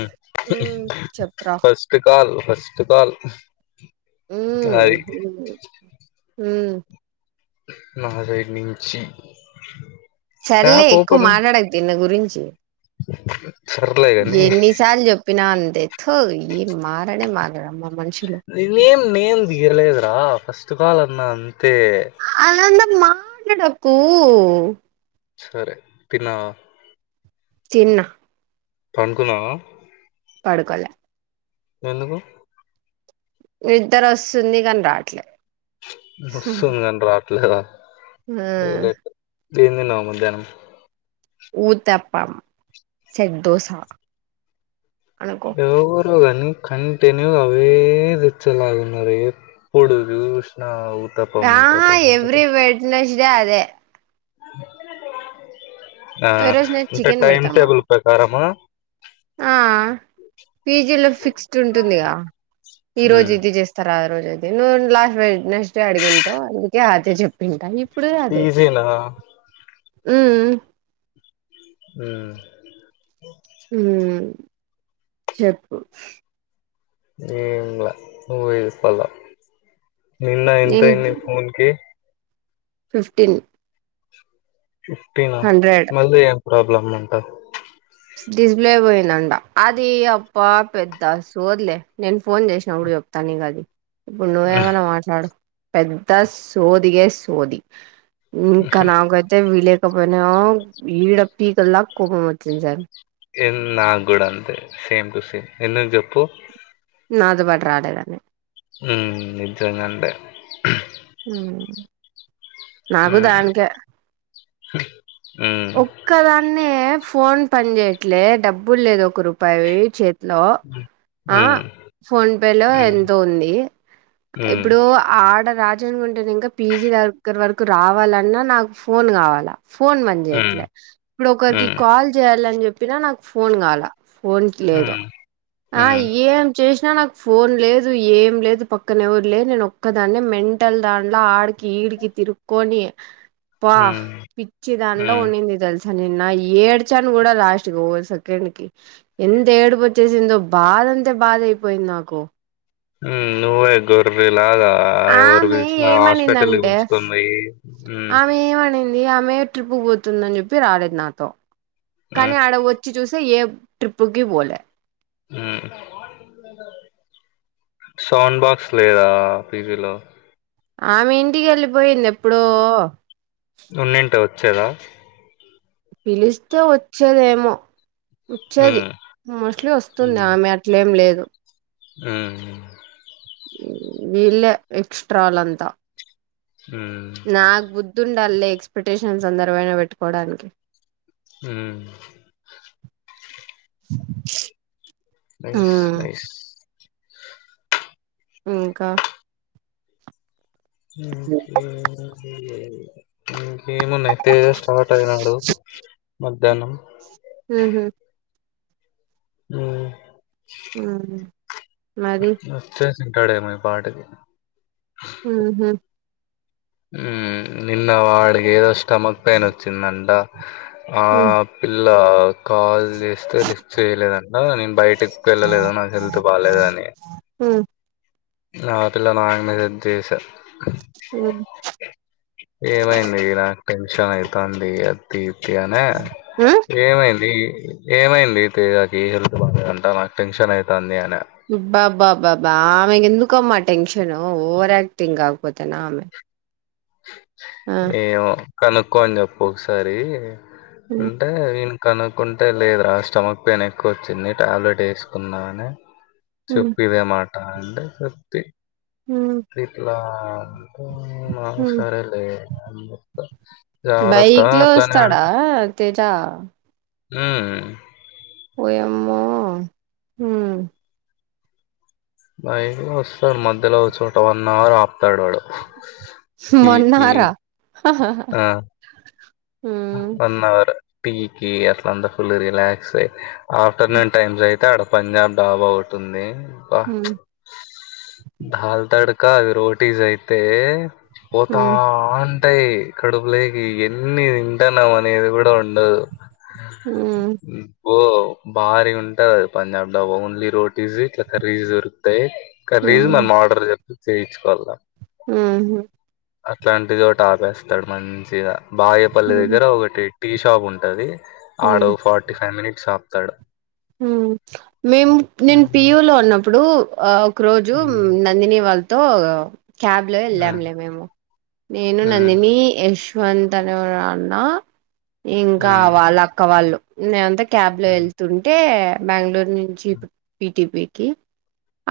మ్ హ్మ్ చెప్పురా first call first call ఉమ్ అది మ్హు మ్ నా సైడ్ నించి చల్లే ఎక్కువ మాట్లాడక తిన గురించి సర్లే గాని యేన్ని సాల్ చెప్పిన అంతే థూ ఈ మారణే మారడమ్మో నేన్ నేమ్ తియ్యలేదురా ఫస్ట్ కాల్ అన్నా అంత్ అలాంద మాట్లాడకు సరే తిన్నావా తిన్న పండ్కున్నవా పడుకోలే ఎందుకు నిద్దరోస్తుంది కన్ రాట్లే ఓస్తుంద్ కన్ రాట్లేద ఉమ్ ఏం తిన్నావ్ మధ్యానం ఊతప్ప సెట్ దోస అనుకో ఎవవురో గని కంటెన్యూగా అవే దేచ్చేలాగున్నారెంద్ ప్పుడు జూసినా ఉత్ కా ఎవ్రీ వెడ్నెస్డే అదే ఆ ఈ రోజు నేను అంటే చికెన్ టైమ్ పెడతారు మాకు టేబుల్ ప్రకారమా ఆ పీజీలో ఫిక్స్డ్ ఉంటుందిగా ఈ రోజ్ హ్మ్ ఇది చేస్తారా ఆ రోజ్ అద్ నువ్వు లాస్ట్ వేడ్నేస్డే అడిగంటావు అందుకే అదే చెప్పింట తిసై అన్నా కదా ఉమ్ మ్ ఉమ్ ఉమ్ చెప్పు ఏంలా మూవీ చూసుకోవాల్ ఇ ఎం ఐ నేను అంతైంది ఫాన్కి ఫిఫ్టీన్ ఫిఫ్టీన హండ్రెడ్ మళ్ళీ ఏం ప్రాబ్లమ్ అంట డీస్లే పోయిందంట అది అప్ప పెద్ద సోద్లే నేను ఫోన్ చేసినపుడు చెప్ తనిగది ఇప్పుడు నువ్వేమైన్నా మాట్లాడు పెద్ద సోది గాయ్ సోది ఇంకా నాకైతే వి లేకపోయినాో ఈడ పీకల్దక్ కోపం వచ్చింది సార్ ఎన్ నగుడ్ అంతే సేమ్ టు సేమ్ ఎందుకు చెప్పు నాతో పాట్ రాలేద్ అని ఉమ్ నిజంగంతే మ్ నాకు దానికే ఆ ఒక్కదాన్నే ఎ ఫోన్ పని చేయట్లే డబ్బుల్ లేదు ఒక రూపాయివి చేత్ లో ఆ ఉమ్ ఫోన్ పే లో ఉమ్ ఎంతో ఉంది ఉమ్ ఇప్పుడు ఆర్డర్ రా చంగుంటనింక పిజీ దగ్గర వరకు రావాలన్నా నాకు ఫోన్ కావాల ఫోన్ లే ఉమ్ ఇప్పుడు ఉమ్ ఒకరికి ఉమ్ కాల్ చేయాలని చెప్పినా నాకు ఫోన్ కాల ఫోన్కి లేదు ఆ ఉమ్ ఉమ్ ఏం చేసినా నాక్ ఫోన్ లేదు ఏం లేదు పక్కన ఎవరు లేదు నేను ఒక్కదాన్నే మెంటల్ దాంట్లో ఆడికి ఈడికి తిరుక్కొని పా ఉమ్ పిచ్చి దానిట్లో ఉమ్ ఉందింది తెలుస్ థ నిన్న ఏడ్చాను కూడా లాస్ట్ ఓ సెకండ్ కి ఎంత ఏడుపు వచ్చేసిందో బా కదంతే బాద్ అయిపోయింది నాకు మ్మ్ నువ్వే గొర్విల్ నాద ఎవరు ఆమె పిలిచినా హాస్పిటల్ ఏమనిందంటే పీల్చుకొని పోయి మ్ వి ఆమె ట్రిప్కుపోతుందని చెప్పి రాలేదు నాతో కానీ ఉమ్ ఆడ వచ్చి చూసే ఏ ట్రిప్పుకి వోలే మ్మ్ సౌండ్ బాక్స్ లేదా పీజీలో ఆమె ఇంటికేళ్ళిపోయింది ఎప్పుడో చలా పిలుస్తే వచ్చేదేమో వచ్చేది ఉమ్, మోస్ట్లీ వస్తుందామె అట్లేం లేదు మ్మ్ వెళ్లే ఎక్స్ట్రాలంత ఉమ్, నాక్ బుద్ధుండల్లే ఎక్స్పెక్టేషన్స్ అందరవైన పెట్టుకోవడానికి మ్ ఆ నైస్ నైస్ ఇంక ఇంకేమిలే ఇంకేమున్నాయి తేజ స్టార్ట్ అయినాడు మధ్యాహ్నం ఉహు మ్ మ్మ్ మరి వచ్చేసి ఉంటాడేమో ఇ పాటికి మ్ హు మ్ నిన్న వాడికి ఏదో స్టమక్ పెయిన్ వచ్చిందంట ఆ పిల్లా కాల్ జేస్తే లిస్ట్ చేయలేదంట నేను బయటకి వెళ్లలేద నా హెల్త్ బాలేదని నా పిల్ల నా మీదే అంతా ఎసె ఏమైంది నాకు టెన్షన్ అయితాంది ఎత్తి యనే ఏమైంది ఏమైంది తేజ కి హెల్త్ బాలేదంటా నాకు టెన్షన్ అవుతది అని ఇ బాబ్ బాబ్ బాబ్ బాబా ఆమె కేందుకమ్మా టెన్షను ఓవర్ యాక్టింగ్ గాకపోతేనా ఆమె ఆ ఏవో కనుక్కోని జేప్పు ఒకసారి ఉమ్ అంటే విని కనుక్కుంటే లేదరా స్టమక్ పెయిన్ ఎక్కువ వచ్చింది టాబ్లెట్ ఏసుకున్నా అని ఉమ్ చెప్పు ఇదే మాట అంటే చెప్పతి ఉమ్ ఇట్లా అంటే ఆ ఉమ్ సరేలే అని జెప్పుత జరాతా వత్తావా అట్లానే ఉంటావ త్తా ఉమ్మ్ వోయామో హూమ్ బైక్ లో వస్తాడు మధ్యలో ఓ చోట వన్ అవర్ ఆపుతాడు వాడు టీకి మోన్నాహారా అహాహా ఆ! వన్ అవర్ పికె అట్లా అంతా ఫుల్ రిలాక్స్ అయి ఆఫ్టర్‌నూన్ టైమ్స్ అయితే అడ పంజాబ్ డాబ్ ఓటి ఉంది అబ్బా ఉ దాల్ తడకా అవి రోటీస్ అయితే పోతా ఉ అంటాయి కడుపులేకి ఎన్ని తీన్ తిట్టనం అనేది గూడ ఉండదు ఓ బారిగుంటది అది పంజాబ్ డాబా ఓన్లీ రోట్ ఈజీ ఇట్లా కర్రీస్ దొరుకుతాయి కర్రీస్ మనం ఆర్డర్ జేప్ చేయించుకోవాల ఉమ్మ్ హూ అట్లాంటిదోటి ఆపేస్తాడు మంచిగా బా పల్లె ఉ దగ్గర ఒకటి టీ షాప్ ఉంటది ఉ ఆడ ఓ ఫార్టీ ఫైవ్ మినిట్స్ ఆపుతాడు ఉమ్మ్ మేము నేను హ్మ్. పియులో ఉన్నప్పుడు ఆ ఒక్ రోజు హ్మ్. నందిని వాళ్ళతో క్యాబ్‌లో వెళ్ళాంలే మేము నేను హ్మ్. హ్మ్. నందిని యష్ నువ్వు ఎంతని ఎవరైనా అన్నా ఇంకా వాళ్లు అక్క వాళ్లు నేంతాకి క్యాబ్‌లో హ్మ్. హ్మ్. ఏళ్తుంటే బెంగుళూరు నుంచి పుట్ పిటిపికి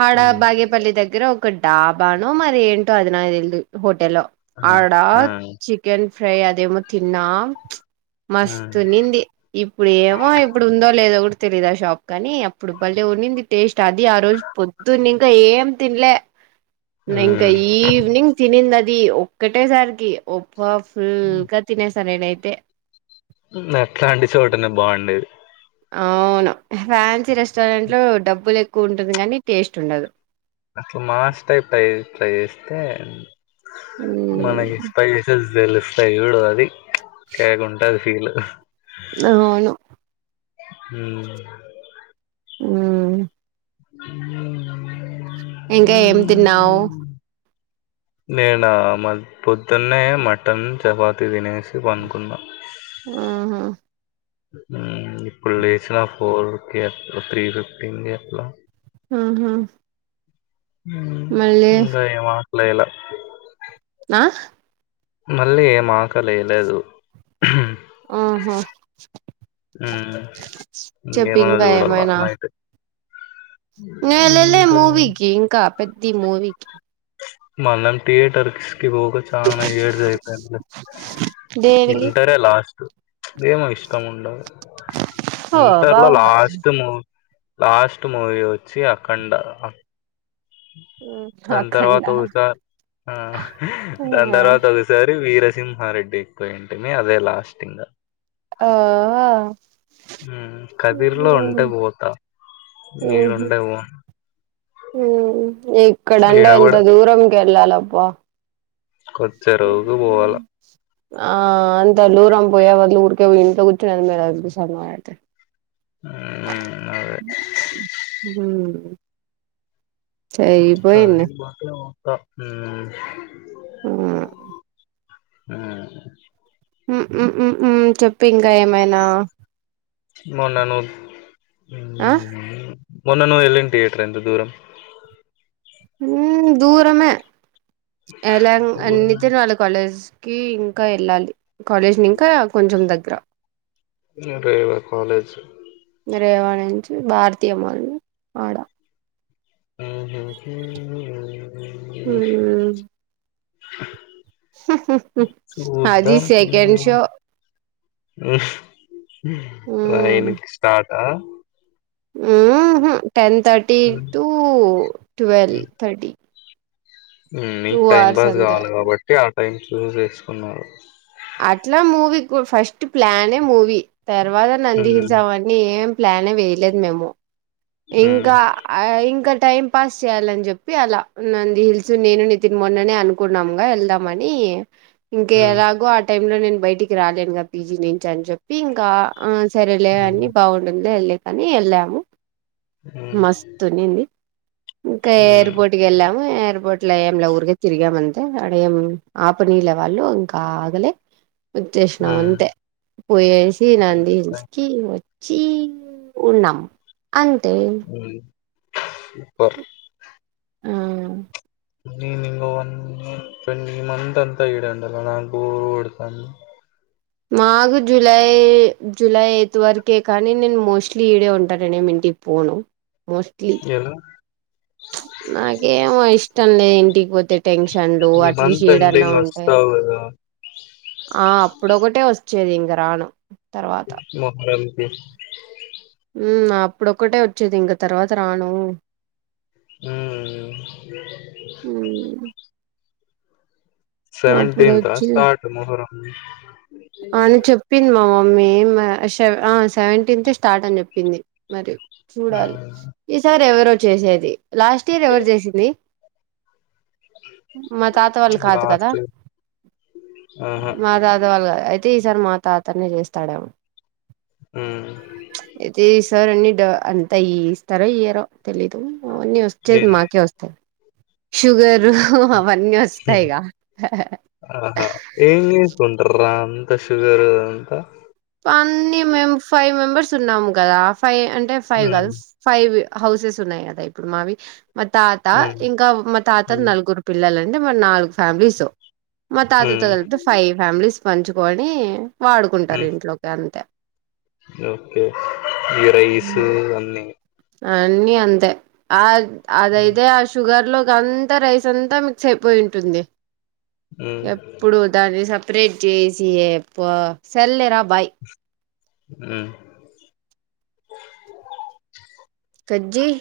ఆడ హ్మ్. బాగేపల్లి దగ్గర ఒక డాబానో మరి ఏంటో అది నాకు తెలీదు టెల్లో ఆ! ఆడ ఆ! చికెన్ ఫ్రై అదేమో తిన్న మచ్ హ్మ్. మస్తా ఉన్నిది ఇప్పుడు ఏమో ఇప్పుడు ఉందో లేదో గూడ తె తెలీదు ఆ షాప్ కానీ అప్పుడు బాలే ఉన్నిది టేస్ట్ అది ఆ రోజు పొద్దున్న ఇంకా ఏం తిన్నెలే నే ఇంకా ఈవినింగ్ తిన్నిది అది ఒక్కటేసరికి ఒ వావ్ ఫుల్‌గా తినేసా నేనైతే నట్లాంటి చోటనే బావుండేది అవును ఫ్యాన్సీ రెస్టారెంట్ లో డబ్బులు ఎక్కువ ఉంటుంది గానీ టేస్ట్ ఉండదు అట్ల మాస్ టైప్ తే తేట్లా జేస్తే మ్మ్. మనకి స్పైసెస్ తెలుస్తాయి జూడు అది కేకుంటది ఫీల్ అవును ఉమ్మ్ ఉమ్మ్ ఉమ్ ఉమ్ ఇంకా ఏం తిన్నావ్ నేనా మ పొద్దున్నే మటన్ చపాతి తినేసి పనుకున్నా ఉహూ ఉమ్ ఇప్పుడు లేచినా ఫోర్ కి అట్ల త్రీ ఫిఫ్టీ కి అట్లా ఉహూ హ్మ్మ్ ఇంగా ఏం ఆకలి ఎయ్యలా ఆహ్ మళ్ళీ ఏం ఆకలలెయ్య లేదు ఓహో చెప్పు ఇంగేమన్న ఇంకా చూడాల నైట్ నే ఎల్లలే ఇంకా మూవీకి ఇంకా పెద్ది మూవీకి మనం థియేటర్కి కి పోవుడు చాలా ఇయర్స్ అయితంది లే దేనికి ఇంటరే లాస్ట్ ఏమో ఇష్టం ఉండాలి ఓ ఇంటర్ లో బాగుందా లాస్ట్ మ లాస్ట్ మూవీ వచ్చి అఖండ దాని అఖండ తర్వాత ఒకసా దాని తర్వాత ఒకసారి వీరసింహారెడ్డి ఎక్కువ ఇంటినే అదే లాస్ట్ ఇంగ ఆ ఉమ్ కదిర్లో ఉంటే పోతా ఈడుంటే పోను హ్మ్మ్ ఇక్కడంటే ఈడ ఎంత దూరంకి వెళ్ళాలబ్బా కొచ్చేరువుకు పోవాల ఆ అంత దూరం పోయే వళ్ ఊరికే పోంటి కూర్చుది మే సతే మ్మ్ అదే అ సరి పోయింది వ ఉమ్ ఊ ఉ ఉమ్ ఉమ్ ఉమ్ ఉమ్ చెప్పిందా ఏమైనా మన్నాను ఆ మొన్న నువ్వు ఎల్లిన థియేటర్ ఎంత దూరం ఉమ్ దూరమే ఏలా దూరం అందుకే వాళకాలేజ్ కి ఇంకా వెళ్ళాలి కాలేజ్ ని ఇంకా కొంచెం దగ్గర ఉండే కాలేజ్ ప్రేవాణించి భారతీయ వాళ ఆడ ఉ హూ హూ ఉమ్ ఉమ్ అది చూద్దం [inaudible] సెకండ్ షో ఆయనకి స్టార్ట్ ఆ ఉహూ టెన్ థర్టీ హ్మ్. టు ట్వల్వ్ థర్టీ టూ మీకు టైం అవర్స్ పాస్ అంతే కావాలి కాబట్టి ఆ టైం చూస్ చేసుకున్నారు అట్లా మూవీ ఫస్ట్ ప్లానే మూవీ తర్వాత నంది హ్మ్. హిల్స్ అవన్నీ ఏం ప్లాన్ వేయలేదు మేము హ్మ్. ఇంకా ఇంకా టైం పాస్ చేయాలని చెప్పి అలా నంది హిల్స్ నేను నితిన్ మొన్ననే అనుకున్నాముగా వెళ్దామని ఉ ఇంకా హ్మ్. ఎలాగో ఆ టైం లో నేను బయటికి రాలేనుగా పీజీ నుంచి అని చెప్పి ఇంకా సరేలే అని హ్మ్. బాగుంటుంది ఎల్లెకని వెళ్ళాము హ్మ్. మస్తు ఉనింది ఇంకా హ్మ్. ఎయిర్పోర్ట్కి వెళ్ళాము అ బోట్లే ఏంలా ఊరిగా తిరిగామంతే ఆడ ఏం ఆపనీళ్ళ వాళ్ళు ఇంకా ఆగలే ఉచ్చసినం హ్మ్. అంతే పోయేసి నంది నైస్. నైస్. హిల్సుకి చీ ఉన్నాం అంతే హ్మ్. సూపర్ ఆ నేను నింగ వన్ ట్వంటీ మంత్ అంతా ఇడే ఉండాల కదా బోర్ కొడతంది మాగు జూలై జులై ఎయిత్ వరకే కానీ నేను మోస్ట్లీ ఈడే ఉంటాననే టికి పోను మోస్ట్లీ నేను నాకేమో ఇష్టం లేదు ఇంటికి పోతే టెన్షన్లు ఈ అట్లీస్ట్ మంత్ ఈడన్నా ఎండింగ్ ఉంటే ఒస్తావు గదా! ఆ అప్పుడ ఒకటే వస్తు చూడు ఇంగ రాను తర్వాత [unintelligible] అప్పుడొక్కటే వచ్చేది ఇంక తర్వాత రాను ఉమ్ హ్మ్మ్ అప్పుడు సెవెంటీన్త్ వచ్చి స్టార్ట్ మొహరం అని చెప్పింది మామమ్మీ ఆ సెవెన్ ఆ సెవెంటీన్త్ స్టార్ట్ అని చెప్పింది మరి చూడాలి హ్మ్. ఈసారి ఎవరో చేసేది లాస్ట్ ఇయర్ ఎవరు చేసింది మా తాత వాళ్ళు కాదు కదా లాస్ట్ ఆహా! మా తాత వాళ్ళు అయితే ఈసారి మా తాతనే చేస్తాడేమో హ్మ్ము ఈ సారి అన్ని అంతా ఇ ఇస్తారో ఇయ్యరో తెలీదు అన్నీ వచ్చేది మాకే వస్తాది షుగరు అవన్నీ ఏంది? వస్తాయిగా ఆహా ఏం చేస్తుంటార్రా అంత షుగర్ అంతా అన్ని మెం ఫైవ్ మెంబర్స్ ఉన్నాము కదా ఫైవ్ అంటే ఫైవ్ హ్మ్. కదు ఫైవ్ హౌసెస్ ఉన్నాయి కదా ఇప్పుడు మావి మా తాత హ్మ్. ఇంకా మా తాత హ్మ్. నలుగురు పిల్లలు అంటే మ నాలుగు ఫ్యామిలీస్ మా తాతతో హ్మ్. కలిపితే ఫైవ్ ఫ్యామిలీస్ పంచుకొని వాడుకుంటారు హ్మ్. ఇంట్లోకి అంతే ఓకే ఈ రైస్ అన్నీ అన్నీ అంతే ఆ హ్మ్. అదైతే ఆ షుగర్ అలో అంతా రైస్ అంతా మిక్స్ అయిపోయి ఉంటుంది హ్మ్. ఎప్పుడు దాని స స్ప్రెడ్ చేసి సర్లే రా బాయ్ హుమ్ కట్ చెయ్